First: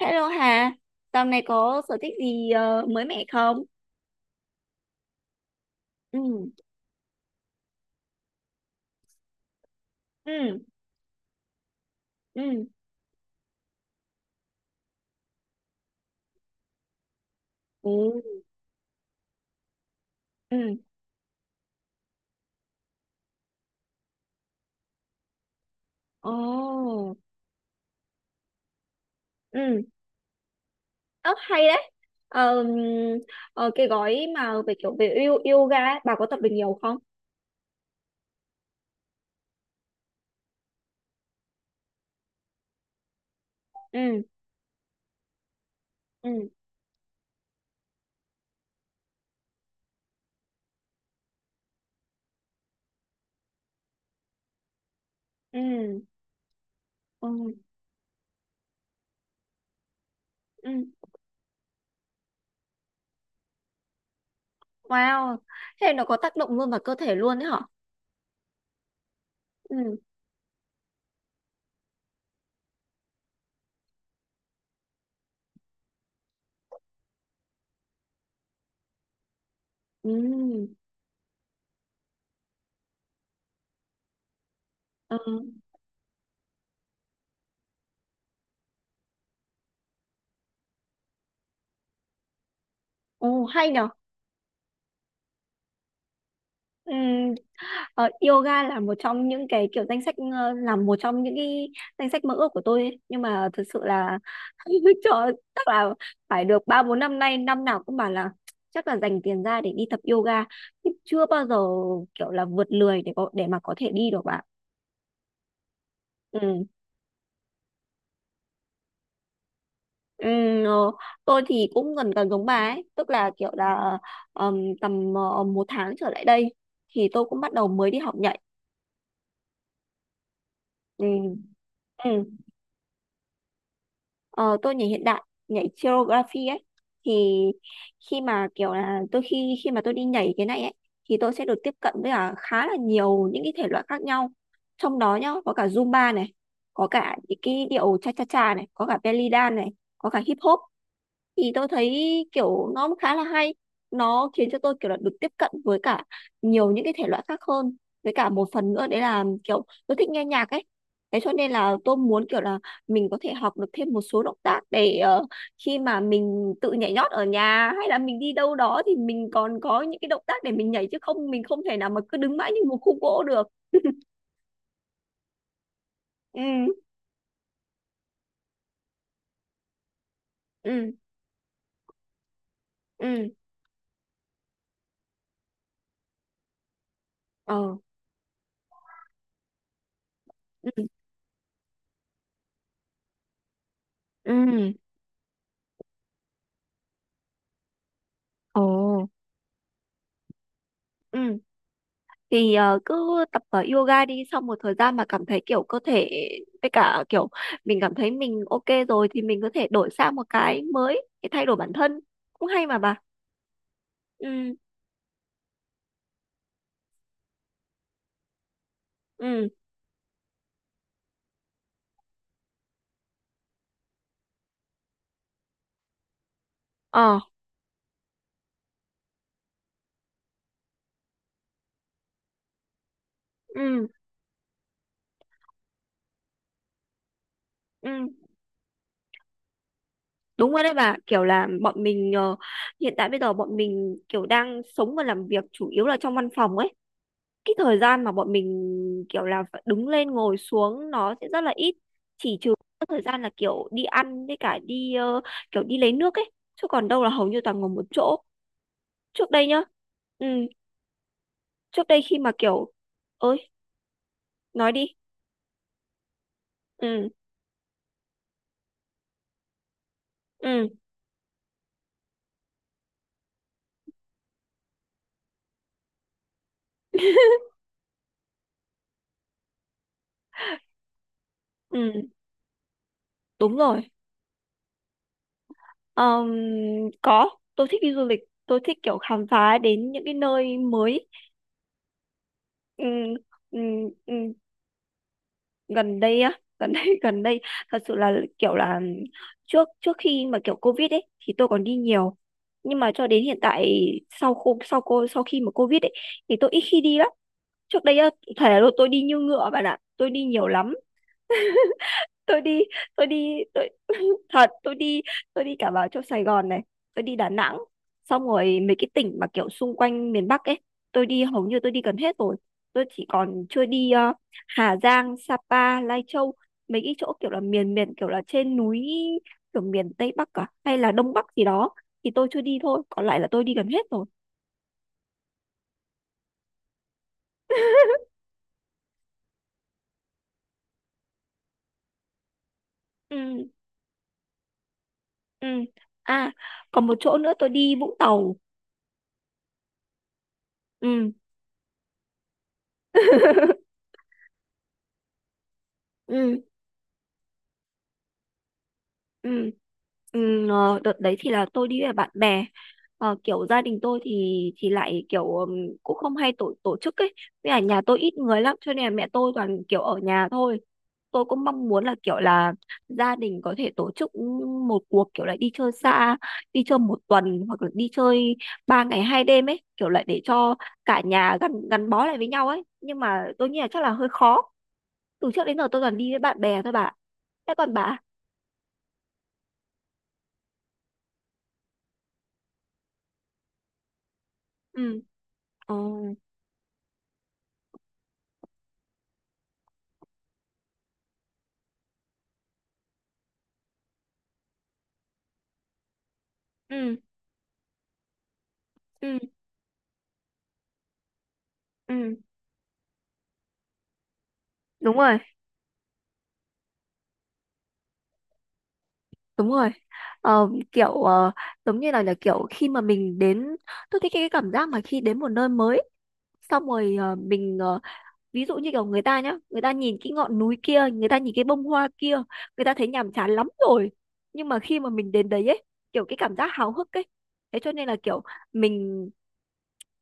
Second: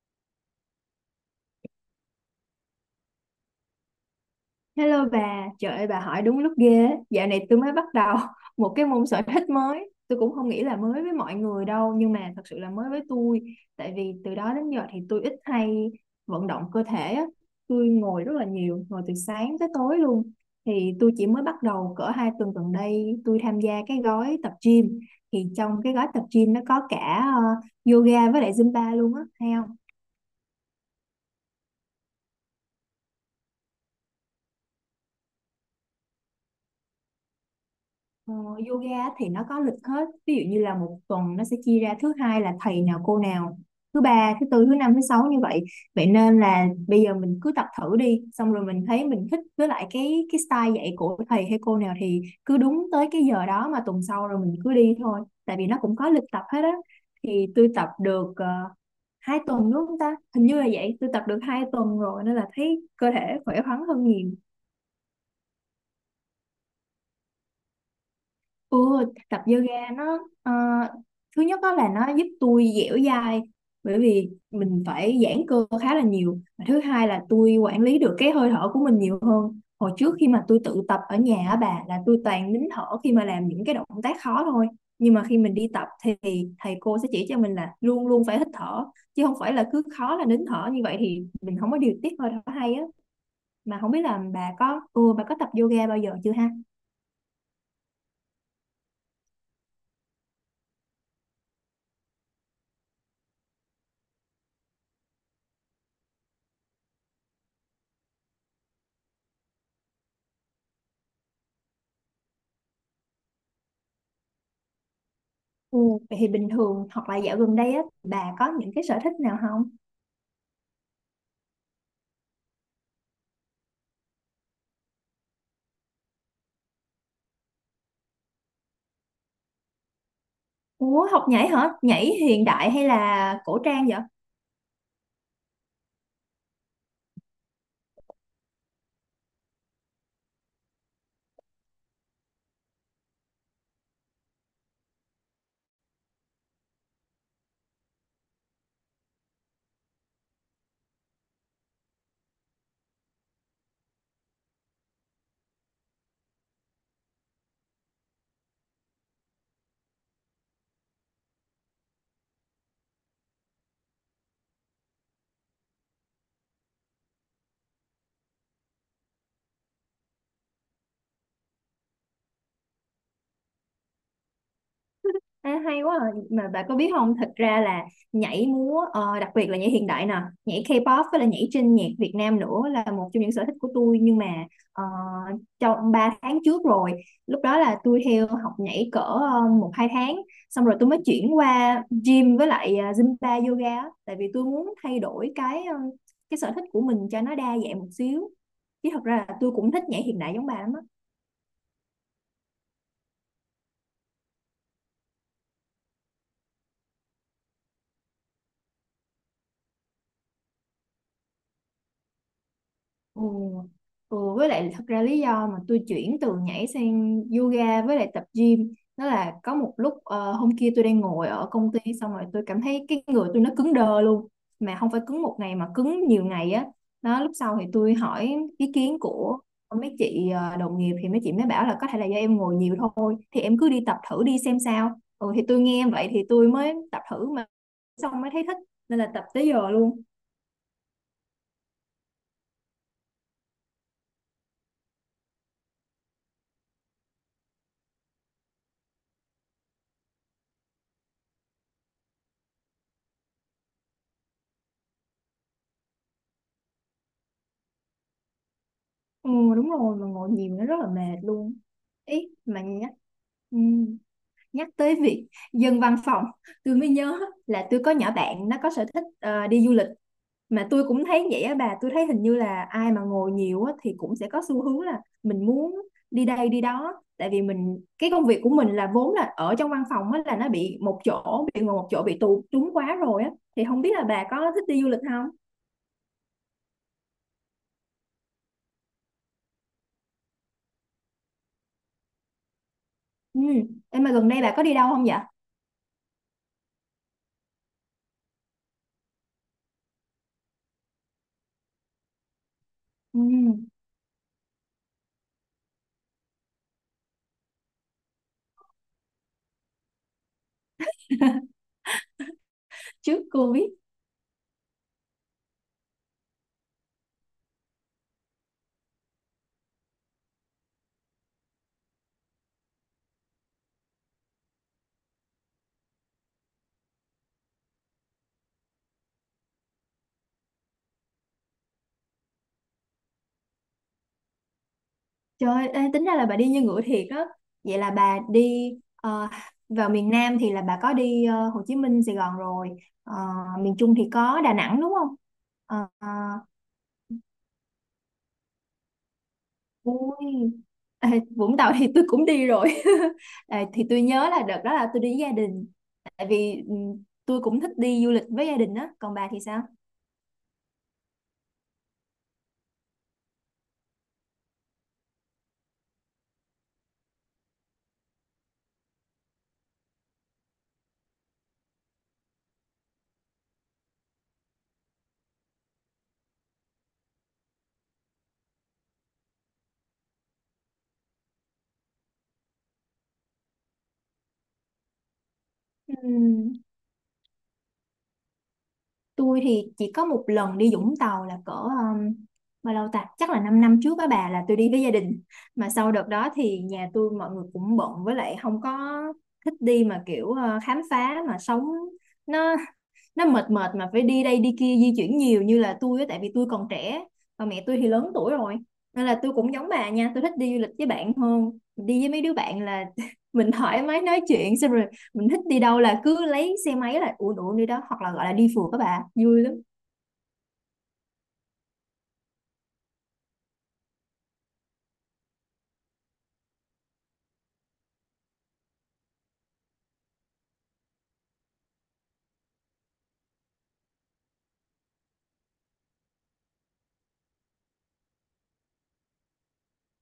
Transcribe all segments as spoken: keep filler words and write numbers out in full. Hello Hà, dạo này có sở thích gì ờ, mới mẻ không? Hello bà, trời ơi bà hỏi đúng Ừ. lúc ghê. Á. Dạo này tôi mới bắt đầu một cái môn sở thích mới. Tôi cũng không Ừ. nghĩ là mới với mọi người đâu, nhưng mà thật sự Ừ. là mới với tôi. Tại vì từ đó đến giờ thì tôi ít hay vận động cơ thể á. Tôi Ừ. ngồi rất là nhiều, ngồi từ sáng tới tối luôn. Ừ. Thì tôi chỉ mới bắt đầu cỡ hai tuần gần đây tôi tham gia cái gói tập gym. Thì trong cái gói tập Ồ. gym nó có cả ờ, yoga với lại Zumba luôn á, hay không? Ừ. Ớ, hay đấy. Ờ, ờ, cái gói mà về kiểu về yo- yoga ấy, bà có tập được nhiều không? Ờ, yoga thì nó có lịch hết, ví dụ như là một tuần nó sẽ chia ra thứ hai là thầy nào cô nào, thứ Ừ. ba thứ tư thứ năm thứ sáu như vậy, vậy nên Ừ. là bây giờ mình cứ tập thử đi, xong rồi mình thấy mình thích với lại cái cái style dạy của thầy hay cô nào thì cứ đúng tới cái giờ đó mà tuần sau rồi mình cứ đi thôi, tại vì nó cũng Ừ. có lịch tập hết á. Thì Ừ. tôi tập được uh, hai tuần đúng không ta, hình như là Ừ. vậy, tôi tập được hai tuần rồi nên là thấy cơ thể khỏe khoắn hơn nhiều. Wow, thế nó có tác động luôn vào cơ thể luôn đấy hả? Ừ, tập yoga Ừ. nó ờ, thứ nhất đó là nó giúp tôi dẻo dai bởi vì mình phải giãn cơ khá là nhiều. Và thứ hai là tôi quản lý được cái hơi thở của mình nhiều hơn, hồi trước khi mà tôi Ừ. tự tập ở nhà á bà, là tôi toàn nín thở khi mà làm những cái động tác khó thôi, nhưng ờ, mà khi mình đi tập thì thầy cô sẽ chỉ cho mình là luôn luôn phải hít thở, chứ không phải là cứ khó là nín thở. Như vậy thì mình không có điều tiết hơi thở hay á. Ồ, hay Mà nhở? không biết là bà có ừ, bà có tập yoga bao giờ chưa ha. Ừ. Ờ, Yoga là một trong những cái kiểu danh sách ờ, là một trong những cái danh sách mơ ước của tôi ấy. Nhưng mà thực sự là cho chắc là phải được ba bốn năm nay, năm nào cũng bảo là chắc là dành tiền ra để đi tập yoga nhưng chưa bao giờ kiểu là vượt lười để có để mà có thể đi được bạn. Ừ. Vậy thì bình Ừ. thường hoặc là dạo gần đây á bà có những cái sở thích nào không? Ừ. ờ, tôi thì cũng gần gần giống bà ấy, tức là kiểu là ờm, tầm ờ, một tháng trở lại đây thì tôi cũng bắt đầu mới đi học nhảy. Ừ. Ủa học nhảy hả? Nhảy Ừ. hiện đại hay là cổ trang vậy? Ờ, tôi nhảy hiện đại, nhảy choreography ấy. Thì khi mà kiểu là tôi khi khi mà tôi đi nhảy cái này ấy thì tôi sẽ được tiếp cận với cả khá là nhiều những cái thể loại khác nhau, trong đó nhá có cả Zumba này, có cả những cái điệu cha cha cha này, có cả belly dance này, có cả hip hop. Thì tôi thấy kiểu nó cũng khá là hay, nó khiến cho tôi kiểu là được tiếp cận với cả nhiều những cái thể loại khác hơn, với cả một phần nữa đấy là kiểu tôi thích nghe nhạc ấy, thế cho nên là tôi muốn kiểu là mình có thể học được thêm một số động tác để ờ, khi mà mình tự nhảy nhót ở nhà hay là mình đi đâu đó thì mình còn có những cái động tác để mình nhảy, chứ không mình không thể nào mà cứ đứng mãi như một khúc gỗ được. À, hay quá à. Ừ. Mà bà có biết không, thật ra là nhảy múa ờ, đặc biệt là nhảy hiện đại nè, nhảy Ừ. K-pop với là nhảy trên nhạc Việt Nam nữa là một trong Ừ. những sở thích của tôi, nhưng mà ờ, trong ba tháng trước rồi, lúc đó Ờ. là tôi theo học nhảy cỡ ờ, một hai tháng, xong rồi Ừ. tôi mới chuyển qua gym với lại ờ, Zumba yoga á. Tại vì tôi Ừ. muốn thay đổi cái ờ, cái sở thích của mình cho nó đa dạng một xíu, Ồ. chứ thật ra là tôi cũng thích nhảy hiện đại giống bà lắm á. Ừ. Thì ờ, cứ tập ờ, yoga đi, sau một thời gian mà cảm thấy kiểu cơ thể với cả kiểu mình cảm thấy mình ok rồi thì mình có thể đổi sang một cái mới để thay đổi bản thân, cũng hay mà bà. Ừ. Ừ, với Ừ. lại thật ra lý do mà tôi chuyển từ nhảy sang yoga với lại tập gym đó là Ừ. có một lúc ờ, hôm kia tôi đang ngồi ở công ty, xong rồi tôi cảm thấy cái người tôi nó cứng đơ luôn, mà không phải cứng một ngày mà cứng nhiều ngày á. Ờ. Đó, lúc sau thì tôi hỏi ý kiến của mấy chị ờ, đồng nghiệp, thì mấy chị mới bảo là có thể là do em ngồi nhiều thôi, thì em cứ đi Ừ. tập thử đi xem sao. Ừ, thì tôi nghe vậy thì tôi mới tập thử mà, Ừ. xong mới thấy thích nên là tập tới giờ luôn. Đúng rồi đấy bà, kiểu là bọn mình ờ, hiện tại bây giờ bọn mình kiểu đang sống và làm việc chủ yếu là trong văn phòng ấy, cái thời gian mà bọn mình kiểu là phải đứng lên ngồi xuống nó sẽ rất là ít, chỉ trừ các thời gian là kiểu đi ăn với cả đi ờ, kiểu đi lấy nước ấy, chứ còn đâu là hầu như toàn ngồi một chỗ. Ừ, Trước đây nhá. đúng rồi, mà Ừ. ngồi nhiều nó rất là mệt luôn. Trước đây khi Ý mà mà kiểu... nhắc, ơi, ừ, nhắc nói đi. tới việc dân văn phòng, tôi mới Ừ. nhớ là tôi có nhỏ bạn nó có sở thích ờ, đi du lịch. Mà Ừ. tôi cũng thấy vậy á bà, tôi thấy hình như là ai mà ngồi nhiều á thì cũng sẽ có xu hướng là mình muốn đi đây đi đó, tại vì mình cái công việc của mình là vốn là ở trong văn phòng á, là nó bị một chỗ, bị ngồi Ừ. một chỗ, bị tù túng quá rồi á. Đúng Thì không rồi. biết là bà có thích đi du lịch không. Ờm, có, tôi thích đi du lịch, tôi thích kiểu khám phá đến những cái nơi mới. Ừ. Ừ, Ừ. em mà gần Ừ. đây bà có đi đâu không vậy. Gần đây á? Gần đây, gần đây thật sự là kiểu là trước trước khi mà kiểu covid ấy thì tôi còn đi nhiều, nhưng mà cho Ừ, đến hiện tại, sau cô sau cô sau khi mà covid ấy thì tôi ít khi đi lắm. Trước đây á, thể là tôi đi như ngựa bạn ạ, tôi đi nhiều lắm. Tôi đi, tôi trước đi, Covid. tôi thật, tôi đi, tôi đi cả vào chỗ Sài Gòn này, tôi đi Đà Nẵng, xong rồi mấy cái tỉnh mà kiểu xung quanh miền Bắc ấy, tôi đi hầu như tôi đi gần hết rồi. Tôi chỉ còn chưa đi ờ, Hà Giang, Sapa, Lai Châu, mấy cái chỗ kiểu là miền miền kiểu là trên núi, kiểu miền Tây Bắc cả hay là Đông Bắc gì đó, thì tôi chưa đi thôi, còn lại là tôi đi gần hết rồi. Trời ơi, ê, tính ra là bà đi như ngựa thiệt á. Vậy là bà đi ờ, vào miền Nam thì là bà có đi ờ, Hồ Chí Minh, Sài Gòn rồi. Ờ, Ừ. miền Trung thì có Đà Nẵng đúng không? Ừ. Ờ, ờ, À, còn một chỗ nữa tôi đi Vũng Tàu. ui. Ê, Ừ. Vũng Tàu thì tôi cũng đi rồi. Ê, thì tôi nhớ là đợt đó là tôi đi với gia đình. Tại Ừ. vì ừ, tôi cũng thích đi du lịch với gia đình á. Còn bà thì Ừ. sao? Ừ. Ờ, đợt đấy thì là tôi đi với bạn bè. Ờ, kiểu gia đình tôi thì thì lại kiểu ừm, cũng không hay tổ tổ chức ấy, với cả nhà tôi ít người lắm cho nên là mẹ tôi toàn kiểu ở nhà thôi. Tôi cũng mong muốn là kiểu là gia đình có thể tổ chức một cuộc kiểu là đi chơi xa, đi chơi một tuần hoặc là đi chơi ba ngày hai đêm ấy, kiểu lại để cho cả nhà gắn gắn bó lại với nhau ấy, nhưng mà tôi nghĩ là chắc là hơi khó. Từ trước đến giờ tôi Ừ. toàn đi với bạn bè thôi bà. Thế còn bà? Tôi thì chỉ có một lần đi Vũng Tàu là cỡ um, bao lâu ta? Chắc là 5 năm trước á bà, là tôi đi với gia Ừ. đình. Mà Ờ. sau đợt đó thì nhà tôi mọi người cũng bận, với lại không có thích đi mà kiểu ờ, khám phá, mà sống nó nó mệt mệt mà phải đi đây đi kia, di chuyển nhiều như là tôi á, tại vì tôi còn Ừ. trẻ và mẹ tôi thì lớn tuổi rồi. Nên Ừ. là tôi cũng giống bà nha, tôi thích đi du lịch với bạn hơn, đi với Ừ. mấy đứa bạn là mình thoải mái nói chuyện, xong rồi Đúng rồi, mình thích đi đâu là cứ lấy xe máy là uổng uổng đi đó, hoặc là gọi là đi phượt các bà vui đúng lắm. rồi. Ờ, kiểu ờ, giống như là, là kiểu khi mà mình đến, tôi thích cái cảm giác mà khi đến một nơi mới, xong rồi ờ, mình ờ, ví dụ như kiểu người ta nhá, người ta nhìn cái ngọn núi kia, người ta nhìn cái bông hoa kia, người ta thấy nhàm chán lắm rồi. Nhưng mà khi mà mình đến đấy ấy, kiểu cái cảm giác háo hức ấy, thế cho nên là kiểu mình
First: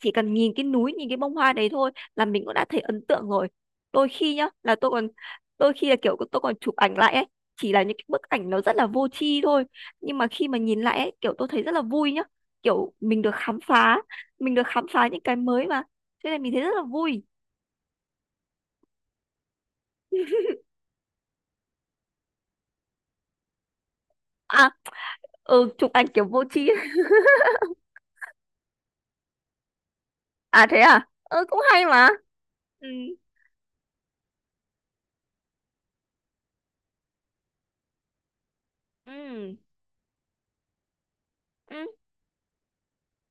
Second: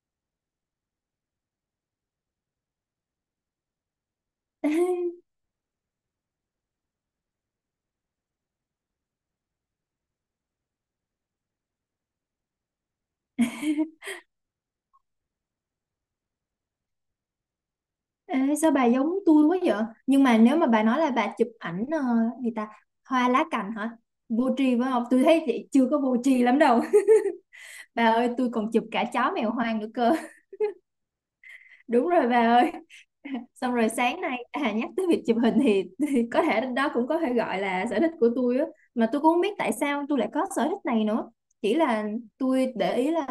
chỉ cần nhìn cái núi, nhìn cái bông hoa đấy thôi là mình cũng đã thấy ấn tượng rồi. Đôi khi nhá là tôi còn, đôi khi là kiểu tôi còn chụp ảnh lại ấy, chỉ là những cái bức ảnh nó rất là vô tri thôi, nhưng mà khi mà nhìn lại ấy kiểu tôi thấy rất là vui nhá, kiểu mình được khám phá, mình được khám phá những cái mới mà, cho nên mình thấy rất là vui. Ê, sao bà giống tôi quá vậy, nhưng mà nếu mà bà nói là bà chụp ảnh ờ, gì ta, hoa lá cành hả, vô À. tri phải không, tôi thấy chị Ừ. chưa Chụp có ảnh vô kiểu vô tri lắm tri. đâu. Bà ơi, tôi còn chụp cả chó mèo hoang nữa cơ. À thế à. Ừ, cũng hay Đúng mà. rồi bà ơi. Ừ. Xong rồi sáng nay à, nhắc tới việc chụp hình thì, thì có thể đó cũng có thể gọi là sở thích của tôi á, mà tôi cũng không biết Ừ. tại sao tôi lại có sở thích này nữa. Chỉ Ừ. là tôi để ý là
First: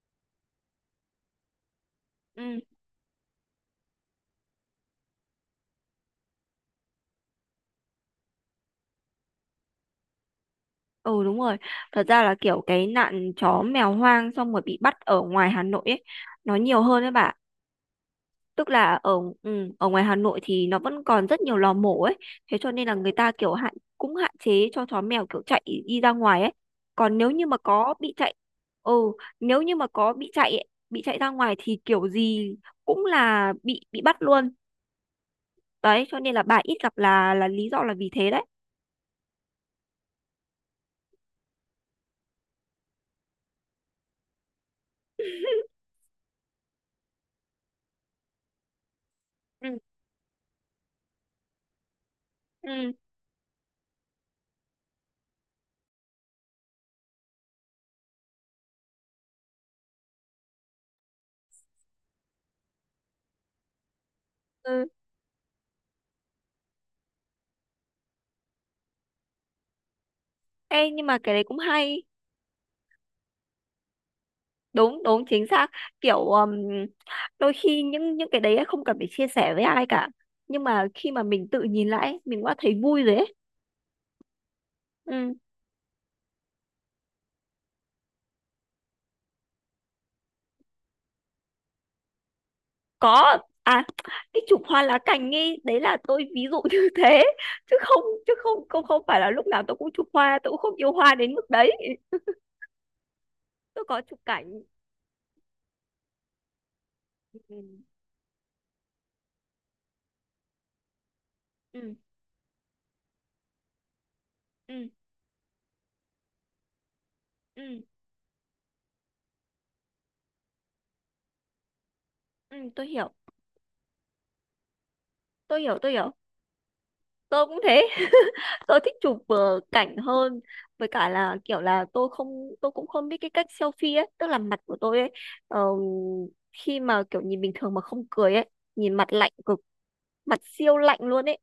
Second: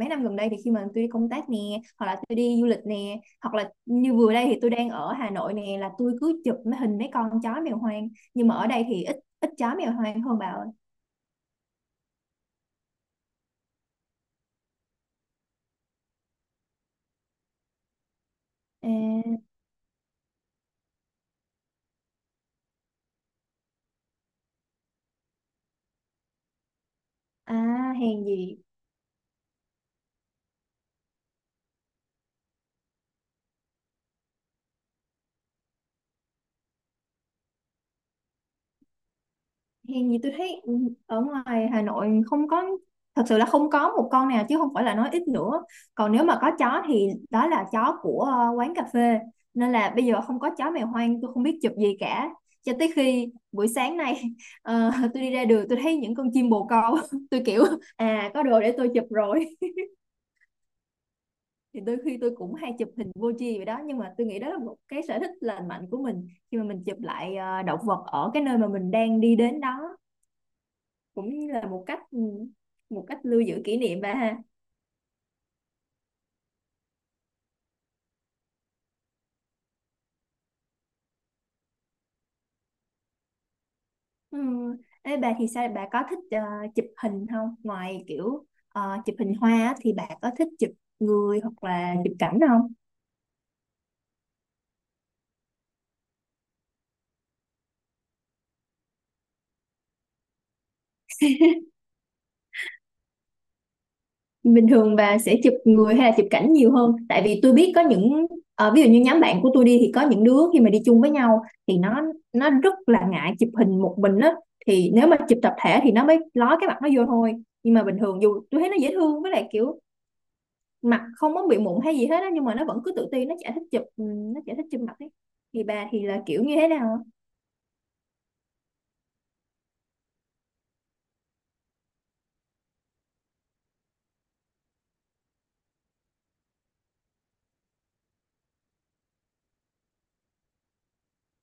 mấy năm gần đây thì khi mà tôi đi công tác nè, hoặc là tôi đi Ừ. du lịch nè, hoặc là như vừa đây thì tôi đang ở Hà Nội nè, là tôi cứ chụp mấy hình mấy con chó mèo hoang, nhưng mà ở đây thì ít ít chó mèo hoang hơn bà ơi. Ừ, đúng rồi. Thật ra là kiểu cái nạn chó mèo hoang xong rồi bị bắt ở ngoài Hà Nội ấy nó nhiều hơn đấy bà. Tức là ở À, ừ, ở ngoài Hà Nội thì nó vẫn còn rất nhiều lò mổ ấy. Thế cho nên là người ta kiểu hạn cũng hạn chế cho chó mèo kiểu chạy đi ra ngoài ấy. Còn nếu như à, mà có bị hèn chạy gì ừ Nếu như mà có bị chạy ấy, bị chạy ra ngoài thì kiểu gì cũng là bị bị bắt luôn. Đấy cho nên là bà ít gặp là là lý do là vì thế đấy. Hèn gì tôi thấy, ừ, ở ngoài Hà Nội không có, thật sự là không có một con nào chứ không phải là nói ít nữa. Còn nếu mà có chó thì đó là chó của ờ, quán cà phê, Ừ. nên là bây giờ không có chó mèo hoang tôi không biết chụp gì cả, cho tới Ừ. khi buổi sáng nay ờ, tôi đi ra đường tôi thấy những con chim bồ câu tôi kiểu à có đồ để tôi chụp rồi. Thì đôi khi tôi cũng hay chụp hình vô tri vậy đó, nhưng mà tôi nghĩ đó là một Ừ. cái sở thích lành mạnh của mình, khi mà mình chụp lại ờ, động vật ở cái nơi mà mình đang đi đến đó, Ê, nhưng mà cái cũng đấy như cũng là một cách hay. ừ, một cách lưu giữ kỷ niệm bà ha. Đúng đúng chính xác, kiểu um, đôi khi những những cái đấy ấy không cần phải chia sẻ với ai cả, nhưng mà khi mà mình tự nhìn lại ấy, mình đã thấy vui rồi ấy. Ừ. Ê, bà Ừ. thì sao, bà có thích ờ, chụp hình không, ngoài kiểu ờ, chụp hình hoa á, thì bà có thích chụp người hoặc là chụp cảnh không, Có. À, cái chụp hoa lá cành ấy đấy là tôi ví dụ như thế, chứ không, chứ không không không phải là lúc nào tôi cũng chụp hoa, tôi cũng không yêu hoa đến mức đấy. Tôi có chụp cảnh. bình thường bà sẽ chụp người hay là chụp cảnh nhiều hơn? Tại vì tôi Ừ. biết có những ờ, ví dụ như nhóm bạn của tôi đi thì có những đứa khi mà đi chung với nhau thì Ừ. nó nó rất là ngại chụp hình một mình á, Ừ. thì nếu mà chụp tập thể thì nó mới ló cái mặt nó vô thôi. Nhưng mà Ừ. bình thường dù tôi thấy nó dễ thương với lại kiểu mặt không có bị mụn hay gì hết á, nhưng mà nó Ừ, vẫn tôi cứ tự hiểu, ti, nó chả thích chụp ừ, nó chả thích chụp mặt ấy. tôi Thì hiểu, bà tôi thì hiểu. là kiểu như thế nào. Tôi cũng thế, tôi thích chụp ờ, cảnh hơn, với cả là kiểu là tôi không tôi cũng không biết cái cách selfie ấy, tức là mặt của tôi ấy ờ, khi mà kiểu nhìn bình thường mà không cười ấy, nhìn mặt lạnh cực, mặt siêu lạnh luôn ấy.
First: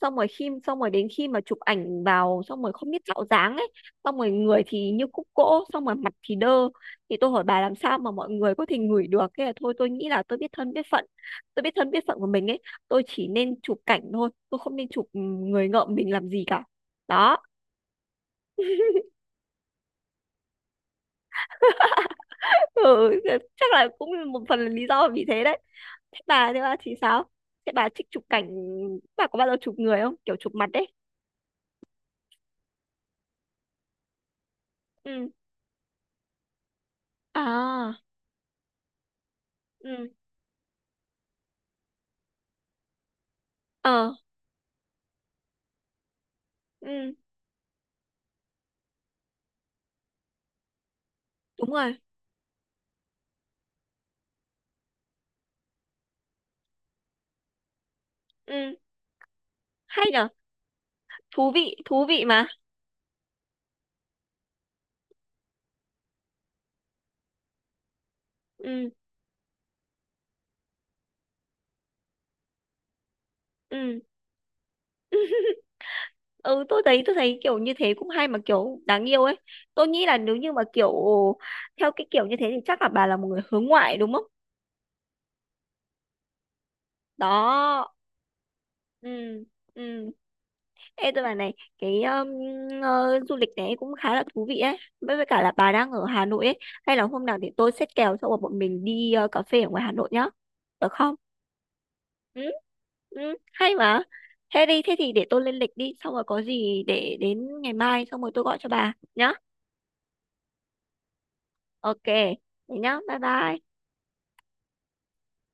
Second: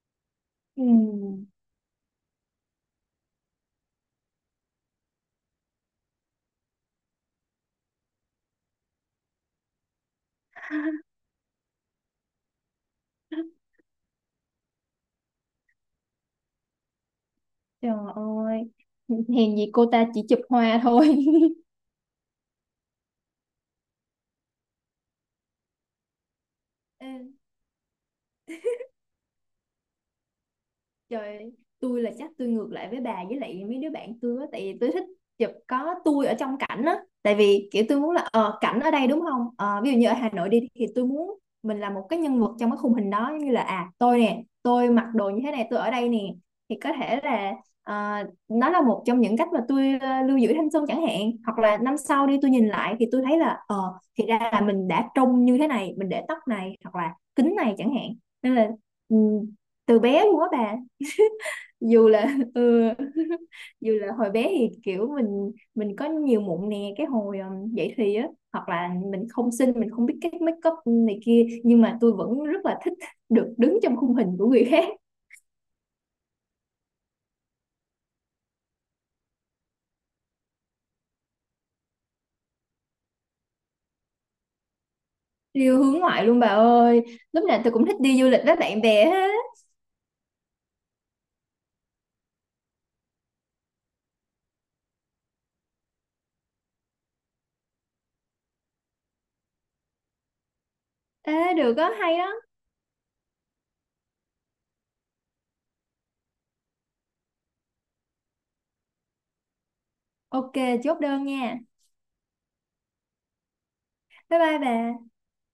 xong rồi khi Xong Ừ. rồi đến khi mà chụp ảnh vào xong rồi không biết tạo dáng ấy, xong rồi người thì như khúc gỗ, xong rồi mặt thì đơ, thì tôi hỏi bà làm sao mà mọi người có thể ngửi được, thế là thôi tôi nghĩ là tôi biết thân biết phận, tôi biết thân biết phận của mình ấy, tôi chỉ nên chụp cảnh thôi, tôi không nên chụp người ngợm mình làm gì cả. Đó. Trời ơi hèn gì cô ta chỉ chụp hoa thôi. ừ, Chắc là cũng một phần là lý do là vì thế đấy. Thế bà thế bà thì sao? Ê, Thế bà thích chụp cảnh, bà có bao giờ chụp người không, kiểu chụp mặt đấy? Trời ơi, tôi là chắc tôi ngược lại với bà với lại mấy đứa bạn tôi á, tại vì tôi thích Ừ. chụp có tôi ở trong cảnh á. Tại vì kiểu À. tôi muốn là ờ, cảnh ở đây đúng không. Ờ, ví dụ như Ừ. ở Hà Nội đi thì tôi muốn mình là một cái nhân vật trong cái khung hình đó, giống như là à Ờ. tôi nè, tôi mặc đồ như thế này, tôi ở đây nè. Thì có Ừ. thể là ờ, nó là một trong những cách mà tôi ờ, lưu giữ thanh xuân chẳng hạn, hoặc Đúng là rồi. năm sau đi tôi nhìn lại thì tôi thấy là ờ thì ra là mình đã trông như thế này, mình để tóc này hoặc là kính này chẳng hạn. Nên là Ừ. ừ, từ Hay bé nhở? luôn á bà, Thú vị, thú dù vị là mà. ừ, dù là hồi bé thì kiểu mình mình có nhiều mụn nè, cái hồi um, dậy thì á, hoặc Ừ. là mình không xinh, mình không biết cách make up này kia, nhưng mà tôi vẫn rất là thích được đứng trong Ừ. khung hình của người khác. Ừ. Tôi thấy, tôi thấy kiểu như thế cũng hay mà, kiểu đáng yêu ấy. Tôi nghĩ là nếu như mà kiểu theo cái kiểu như thế thì chắc là bà là một người hướng ngoại đúng không? Điều hướng ngoại luôn bà ơi, lúc nào tôi cũng Đó. thích đi du lịch với bạn bè Ừ. hết. Ừ. Ê, tôi bảo này, cái um, ờ, du lịch này cũng khá là thú vị ấy, với với cả là bà đang ở Hà Nội ấy, hay là hôm nào để tôi xét kèo cho bọn mình đi ờ, cà phê ở ngoài Hà Nội nhá, được không? Ê, được đó hay đó. Ừ. Ừ, hay mà. Thế đi, thế thì để tôi lên lịch đi, xong rồi có gì để đến ngày mai xong rồi tôi gọi cho bà nhá. Ok, chốt đơn nha. Ok, thế nhá, bye bye. Bye bye bà.